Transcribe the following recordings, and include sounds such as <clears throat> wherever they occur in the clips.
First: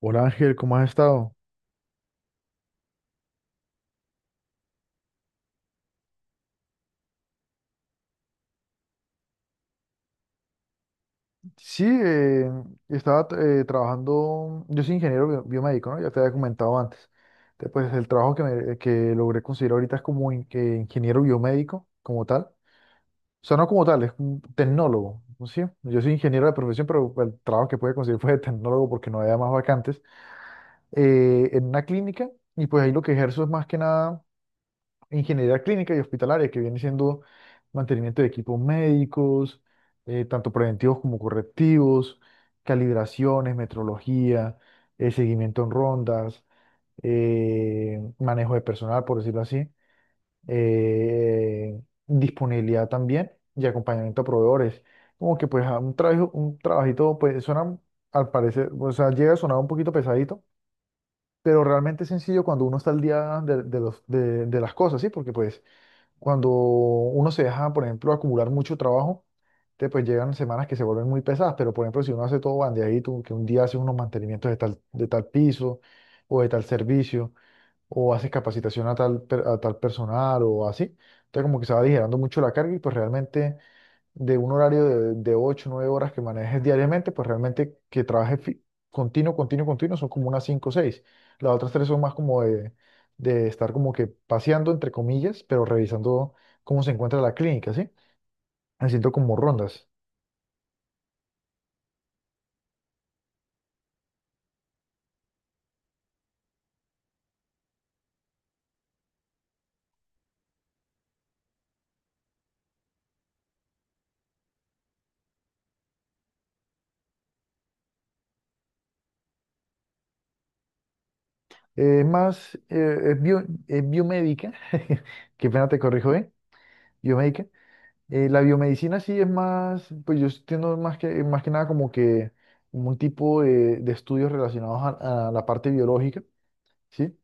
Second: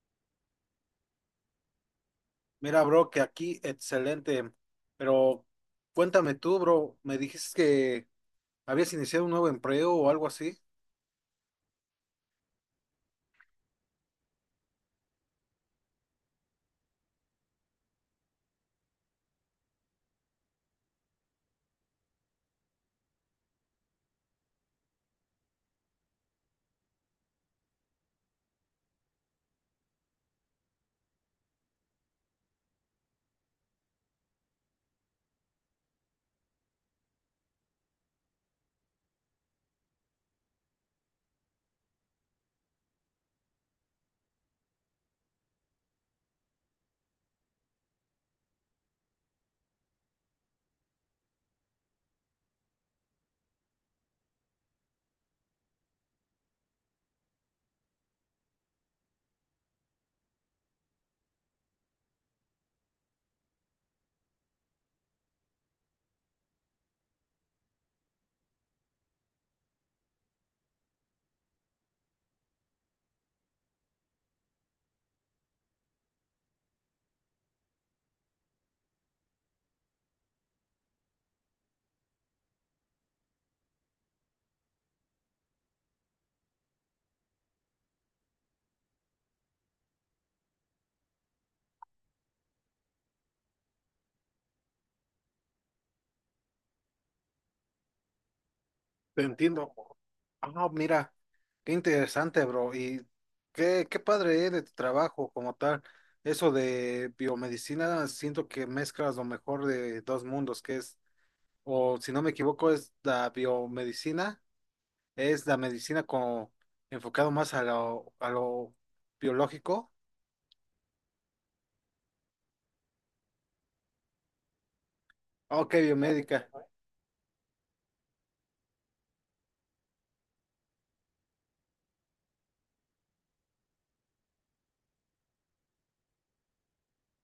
Hola Ángel, ¿cómo has estado? Mira, bro, que aquí excelente, pero cuéntame tú, bro, me dijiste que habías iniciado un nuevo empleo o algo así. Sí, estaba trabajando. Yo soy ingeniero biomédico, ¿no? Ya te había comentado antes. Entonces, pues el trabajo que, que logré conseguir ahorita es como que ingeniero biomédico, como tal. O sea, no como tal, es un tecnólogo, ¿no? ¿Sí? Yo soy ingeniero de profesión, pero el trabajo que pude conseguir <laughs> fue de tecnólogo porque no había más vacantes en una clínica. Y pues ahí lo que ejerzo es más que nada ingeniería clínica y hospitalaria, que viene siendo mantenimiento de equipos médicos, tanto preventivos como correctivos, calibraciones, metrología, seguimiento en rondas, manejo de personal, por decirlo así, eh, disponibilidad también y acompañamiento a proveedores. Como que pues a un trabajo, un trabajito, pues suena al parecer, o sea, llega a sonar un poquito pesadito, pero realmente es sencillo cuando uno está al día de los, de las cosas, ¿sí? Porque pues cuando uno se deja, por ejemplo, acumular mucho trabajo, te pues llegan semanas que se vuelven muy pesadas, pero por ejemplo, si uno hace todo bandeadito, que un día haces unos mantenimientos de tal piso o de tal servicio, o haces capacitación a tal, a tal personal o así, entonces como que se va aligerando mucho la carga y pues realmente de un horario de 8 9 horas que manejes diariamente, pues realmente que trabajes continuo, continuo, continuo son como unas 5 o 6. Las otras 3 son más como de estar como que paseando, entre comillas, pero revisando cómo se encuentra la clínica, ¿sí? Haciendo Te como entiendo. rondas. Ah, mira, qué interesante, bro, y qué padre es de tu trabajo como tal. Eso de biomedicina, siento que mezclas lo mejor de dos mundos, que es, o si no me equivoco, es la biomedicina, es la medicina como enfocado más a a lo biológico. Más, es es biomédica, <laughs> qué Ah, pena ok, te corrijo, ¿eh? biomédica. Biomédica. La biomedicina sí es más, pues yo entiendo más que nada como que un tipo de estudios relacionados a la parte biológica. ¿Sí?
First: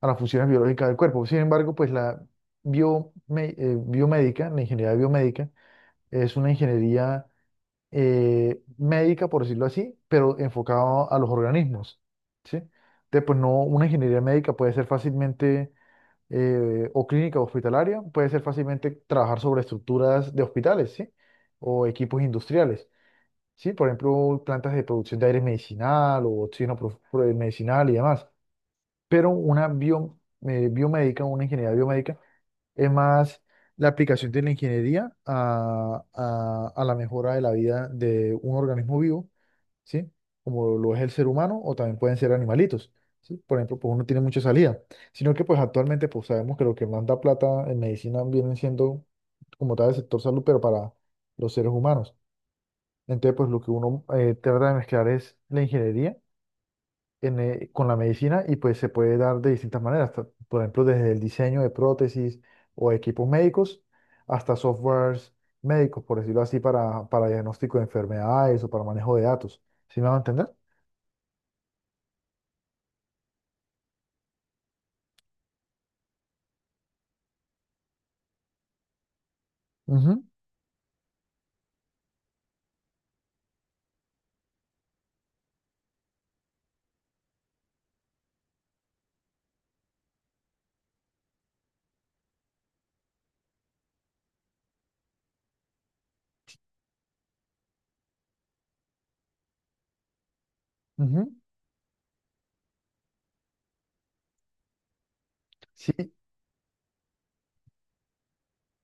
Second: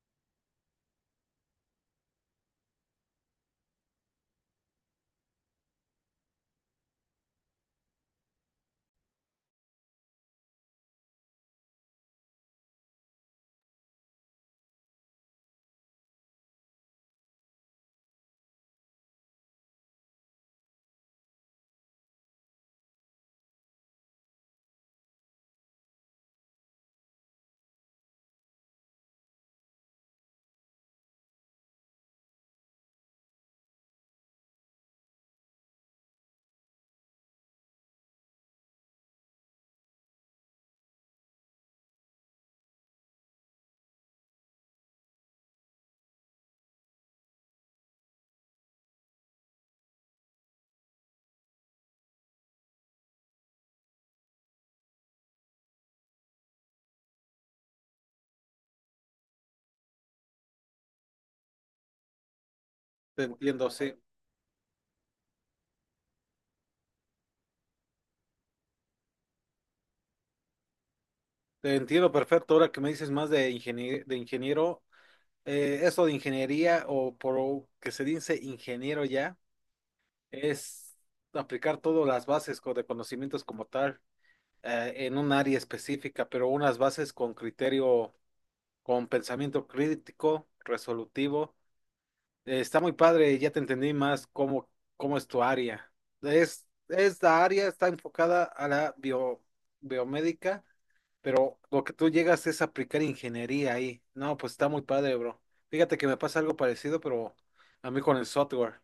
A las funciones biológicas del cuerpo. Sin embargo, pues la biomédica, la ingeniería biomédica, es una ingeniería médica, por decirlo así, pero enfocada a los organismos, ¿sí? Entonces, pues no, una ingeniería médica puede ser fácilmente, o clínica o hospitalaria, puede ser fácilmente trabajar sobre estructuras de hospitales, ¿sí? O equipos industriales. Sí, por ejemplo, plantas de producción de aire medicinal o oxígeno medicinal y demás. Pero una biomédica, una ingeniería biomédica, es más la aplicación de la ingeniería a la mejora de la vida de un organismo vivo, ¿sí? Como lo es el ser humano o también pueden ser animalitos, ¿sí? Por ejemplo, pues uno tiene mucha salida, sino que pues actualmente pues sabemos que lo que manda plata en medicina viene siendo como tal el sector salud, pero para los seres humanos. Entonces, pues lo que uno trata de mezclar es la ingeniería con la medicina y pues se puede dar de distintas maneras, por ejemplo, desde el diseño de prótesis o Te equipos entiendo, médicos sí. hasta softwares médicos, por decirlo así, para diagnóstico de enfermedades o para manejo de datos. ¿Sí me van a entender? Te entiendo perfecto. Ahora que me dices más de ingeniero, eso de ingeniería o por lo que se dice ingeniero ya, Ujú, es aplicar todas las bases de conocimientos como tal en un área específica, pero unas bases con criterio, con pensamiento crítico, resolutivo. Está muy padre, ya te entendí más cómo es tu área. Esta área está enfocada a la biomédica. ujú, Pero lo que tú llegas es aplicar ingeniería ahí. No, pues está muy padre, bro. sí, Fíjate que me pasa algo parecido, pero a mí con el software.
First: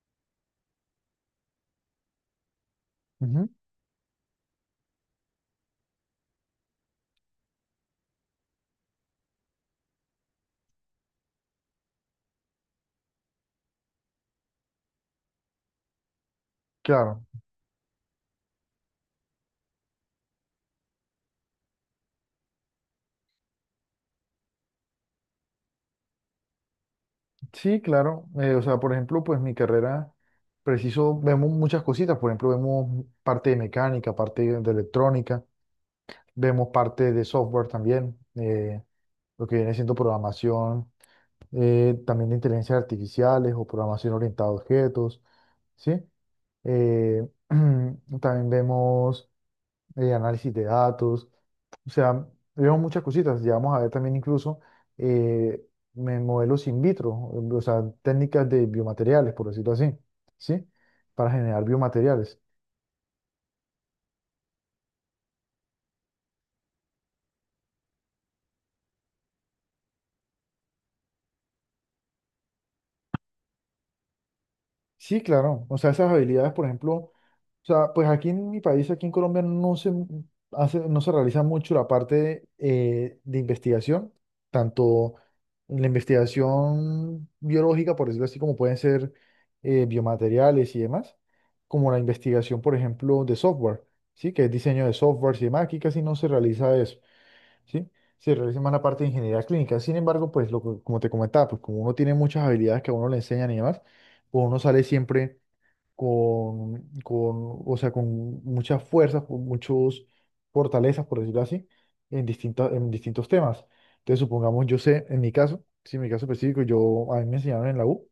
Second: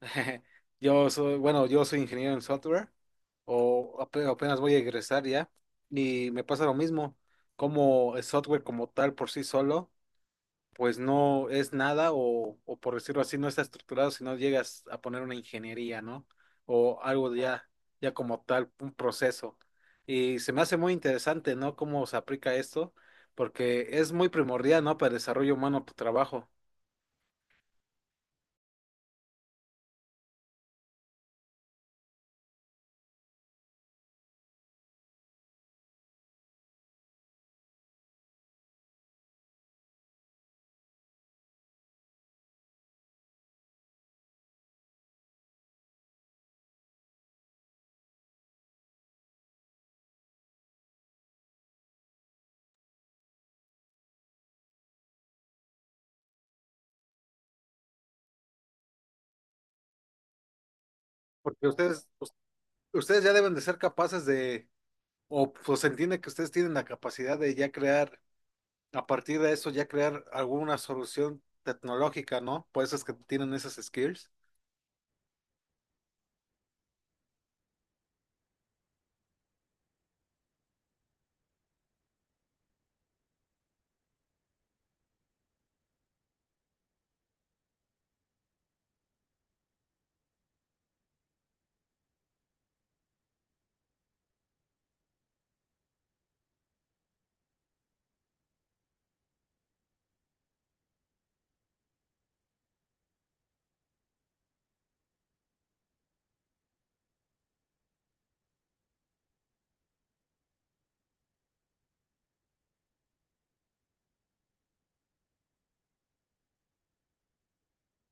<laughs> Yo soy, bueno, yo soy ingeniero en software, ujú, o apenas voy a egresar ya, y me pasa lo mismo, como el software como tal por sí solo pues no es nada o por decirlo así, no está estructurado si no llegas a poner una ingeniería, ¿no? O claro. algo de ya, ya como tal, un proceso. Y se me hace muy interesante, ¿no? Cómo se aplica esto, porque es muy primordial, ¿no? Para el desarrollo humano tu trabajo. Sí, claro. O sea, por ejemplo, pues mi carrera, preciso, vemos muchas cositas. Por ejemplo, vemos parte de mecánica, parte de electrónica, vemos parte de software también, lo que viene siendo programación también de inteligencias artificiales o programación orientada a objetos, ¿sí? Eh, <clears throat> también vemos análisis de datos, o sea, vemos muchas cositas, llegamos a ver también incluso eh, modelos in vitro, o sea, técnicas de biomateriales, por decirlo así, ¿sí? Para generar Porque ustedes, biomateriales. ustedes ya deben de ser capaces de, o pues se entiende que ustedes tienen la capacidad de ya crear, a partir de eso, ya crear alguna solución tecnológica, ¿no? Por eso es que tienen esas skills. Sí, claro. O sea, esas habilidades, por ejemplo, o sea, pues aquí en mi país, aquí en Colombia, no se hace, no se realiza mucho la parte de investigación, tanto la investigación biológica, por decirlo así, como pueden ser biomateriales y demás, como la investigación, por ejemplo, de software, ¿sí? Que es diseño de software y demás. Aquí casi no se realiza eso. ¿Sí? Se realiza más la parte de ingeniería clínica. Sin embargo, pues lo, como te comentaba, pues como uno tiene muchas habilidades que a uno le enseñan y demás, pues uno sale siempre o sea, con muchas fuerzas, con muchas fortalezas, por decirlo así, en distintas, en distintos temas. Entonces, supongamos, yo sé, en mi caso, sí, en mi caso específico, yo, a mí me enseñaron en la U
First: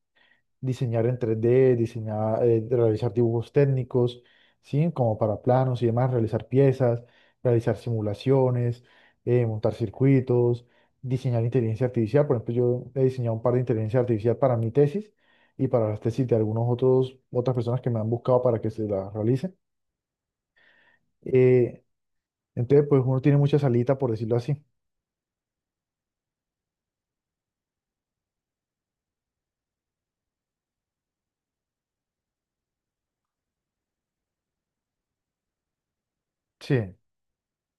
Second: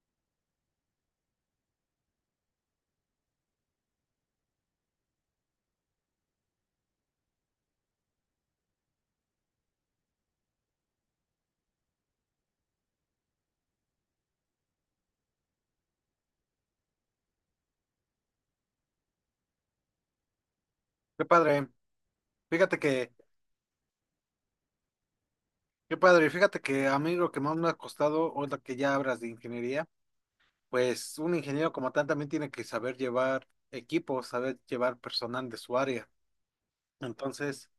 diseñar en 3D, diseñar, realizar dibujos técnicos, ¿sí? Como para planos y demás, realizar piezas, realizar simulaciones, montar circuitos, diseñar inteligencia artificial. Por ejemplo, yo he diseñado un par de inteligencia artificial para mi tesis y para las tesis de algunos otros, otras personas que me han buscado para que se las realice. Qué padre. Eh, Fíjate entonces, pues que uno tiene mucha salita, por decirlo así. Qué padre, fíjate que a mí lo que más me ha costado, ahora que ya hablas de ingeniería, pues un ingeniero como tal también tiene que saber llevar equipos, saber llevar personal de su área. Sí. Entonces,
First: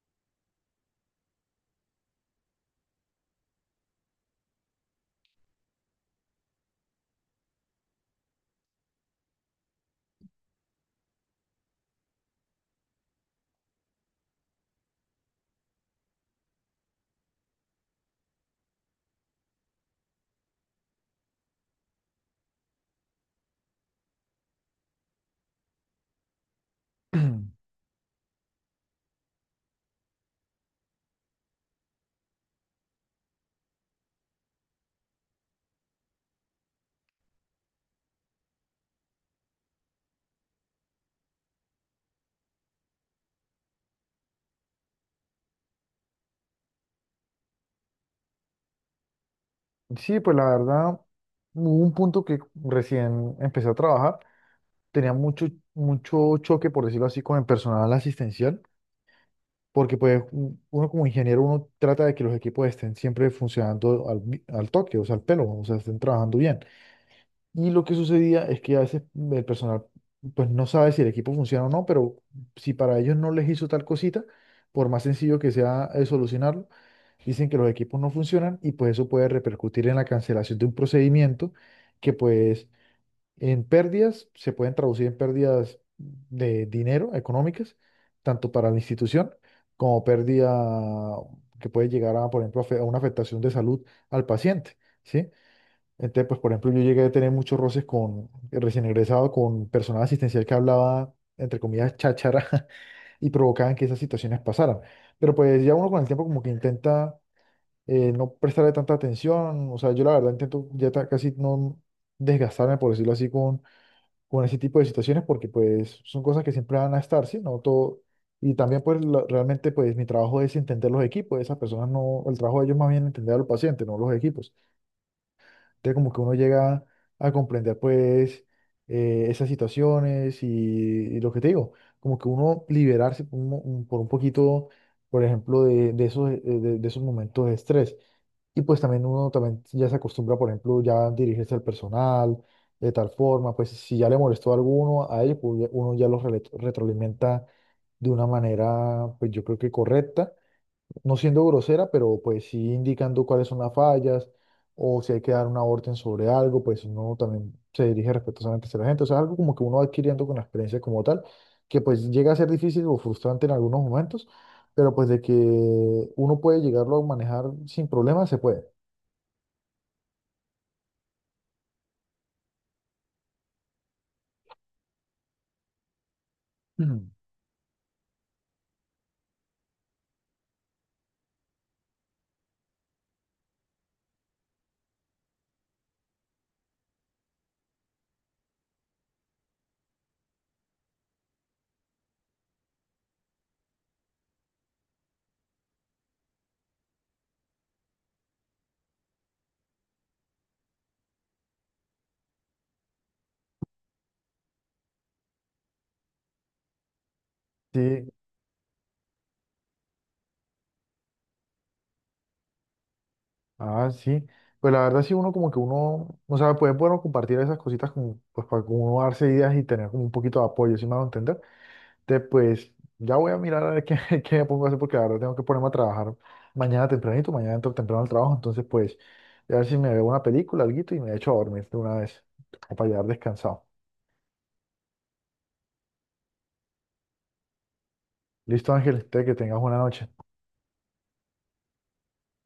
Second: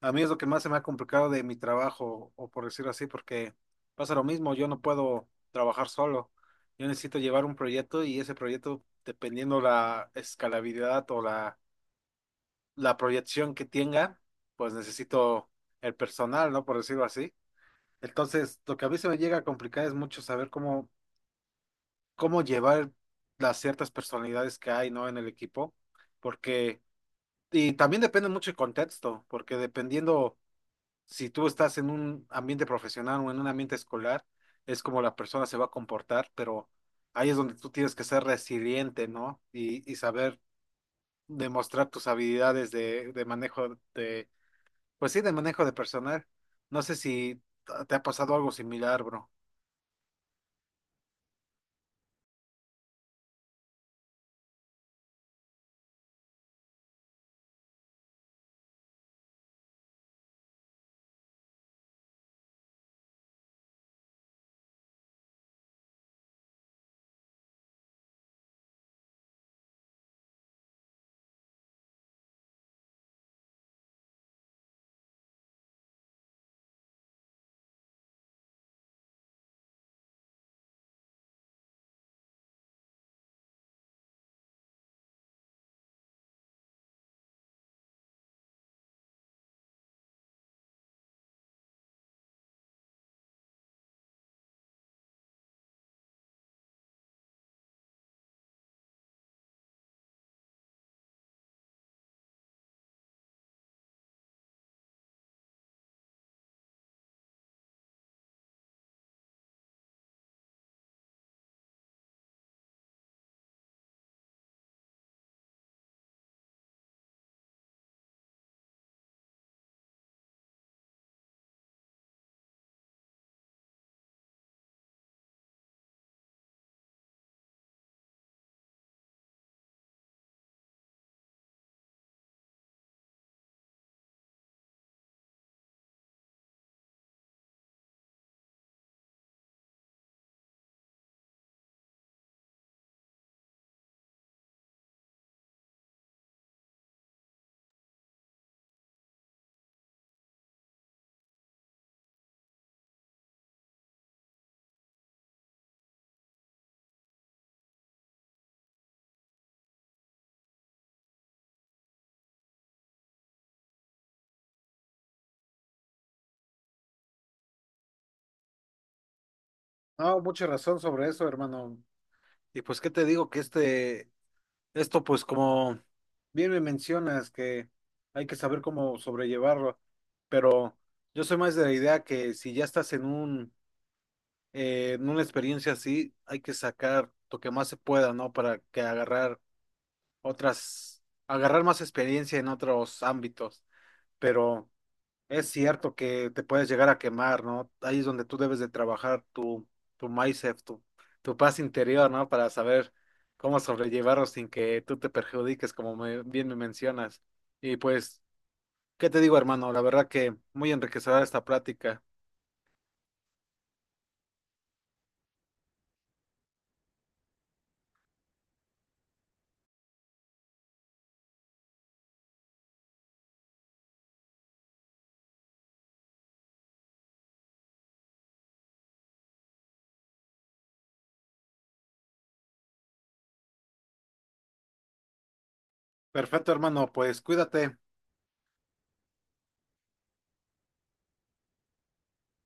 a mí es lo que más se me ha complicado de mi trabajo, o por decirlo así, porque pasa lo mismo, yo no puedo trabajar solo. Yo necesito llevar un proyecto y ese proyecto, dependiendo la escalabilidad o la proyección que tenga, pues necesito el personal, ¿no? Por decirlo así. Entonces, lo que a mí se me llega a complicar es mucho saber cómo llevar las ciertas personalidades que hay, ¿no? En el equipo, porque, <clears throat> y también depende mucho el contexto, porque dependiendo si tú estás en un ambiente profesional o en un ambiente escolar, es como la persona se va a comportar, pero ahí es donde tú tienes que ser resiliente, ¿no? Y saber demostrar tus habilidades de manejo pues sí, de manejo de personal. No sé si te ha pasado algo similar, bro. Sí, pues la verdad, hubo un punto que recién empecé a trabajar tenía mucho, mucho choque, por decirlo así, con el personal asistencial, porque pues uno como ingeniero, uno trata de que los equipos estén siempre funcionando al toque, o sea, al pelo, o sea, estén trabajando bien. Y lo que sucedía es que a veces el personal pues no sabe si el equipo funciona o no, pero si para ellos no les hizo tal cosita, por más sencillo que sea solucionarlo, dicen que los equipos no funcionan y pues eso puede repercutir en la cancelación de un procedimiento que pues en pérdidas, se pueden traducir en pérdidas de dinero económicas, tanto para la institución como pérdida que puede llegar a, por ejemplo, a una afectación de salud al paciente, ¿sí? Entonces, pues, por ejemplo, yo llegué a tener muchos roces con, recién egresado, con personal asistencial que hablaba, entre comillas, cháchara <laughs> y provocaban que esas situaciones pasaran. Pero pues ya uno con el tiempo como que intenta no prestarle tanta atención, o sea, yo la verdad intento ya casi no desgastarme, por decirlo así, con ese tipo de situaciones porque pues son cosas que siempre van a estar, ¿sí? No todo. Y también pues realmente pues mi trabajo es entender los equipos, esas personas no, el trabajo de ellos más bien entender al paciente, no los equipos. Entonces como que uno llega a comprender pues esas situaciones y lo que te digo, como que uno liberarse por por un poquito, por ejemplo, de esos, de esos momentos de estrés. Y pues también uno también ya se acostumbra, por ejemplo, ya dirigirse al personal de tal forma, pues si ya le molestó a alguno, a ellos, pues uno ya los retroalimenta de una manera, pues yo creo que correcta, no siendo grosera, pero pues sí indicando cuáles son las fallas o si hay que dar una orden sobre algo, pues uno también se dirige respetuosamente hacia la gente, o sea, algo como que uno va adquiriendo con la experiencia como tal, que pues llega a ser difícil o frustrante en algunos momentos, pero pues de que uno puede llegarlo a manejar sin problemas, se puede. No, mucha razón sobre eso, hermano. Y pues, ¿qué te digo? Que esto, pues, como bien me Mm. mencionas, que hay que saber cómo sobrellevarlo, pero yo soy más de la idea que si ya estás en un, en una experiencia así, hay que sacar lo que más se pueda, ¿no? Para que agarrar otras, agarrar más experiencia en otros ámbitos. Pero es cierto que te puedes llegar a quemar, ¿no? Ahí es donde tú debes de trabajar tu mindset, tu paz interior, ¿no? Para saber cómo sobrellevarlo sin que tú te perjudiques, como bien me mencionas. Y Sí, pues, ¿qué te digo, hermano? La verdad que muy enriquecedora esta plática. ah, sí. Pues la verdad sí, uno como que uno, o sea, pues es bueno compartir esas cositas como, pues para como uno darse ideas y tener como un poquito de apoyo, si me hago entender. Entonces, pues ya voy a mirar a ver qué, <laughs> qué me pongo a hacer porque la verdad tengo que ponerme a trabajar mañana tempranito, mañana entro temprano al trabajo, entonces pues a ver si me veo una película, alguito y me echo a dormir de una vez, como para llegar descansado. Perfecto, hermano, pues cuídate. Listo, Ángel, te que tengas buena noche.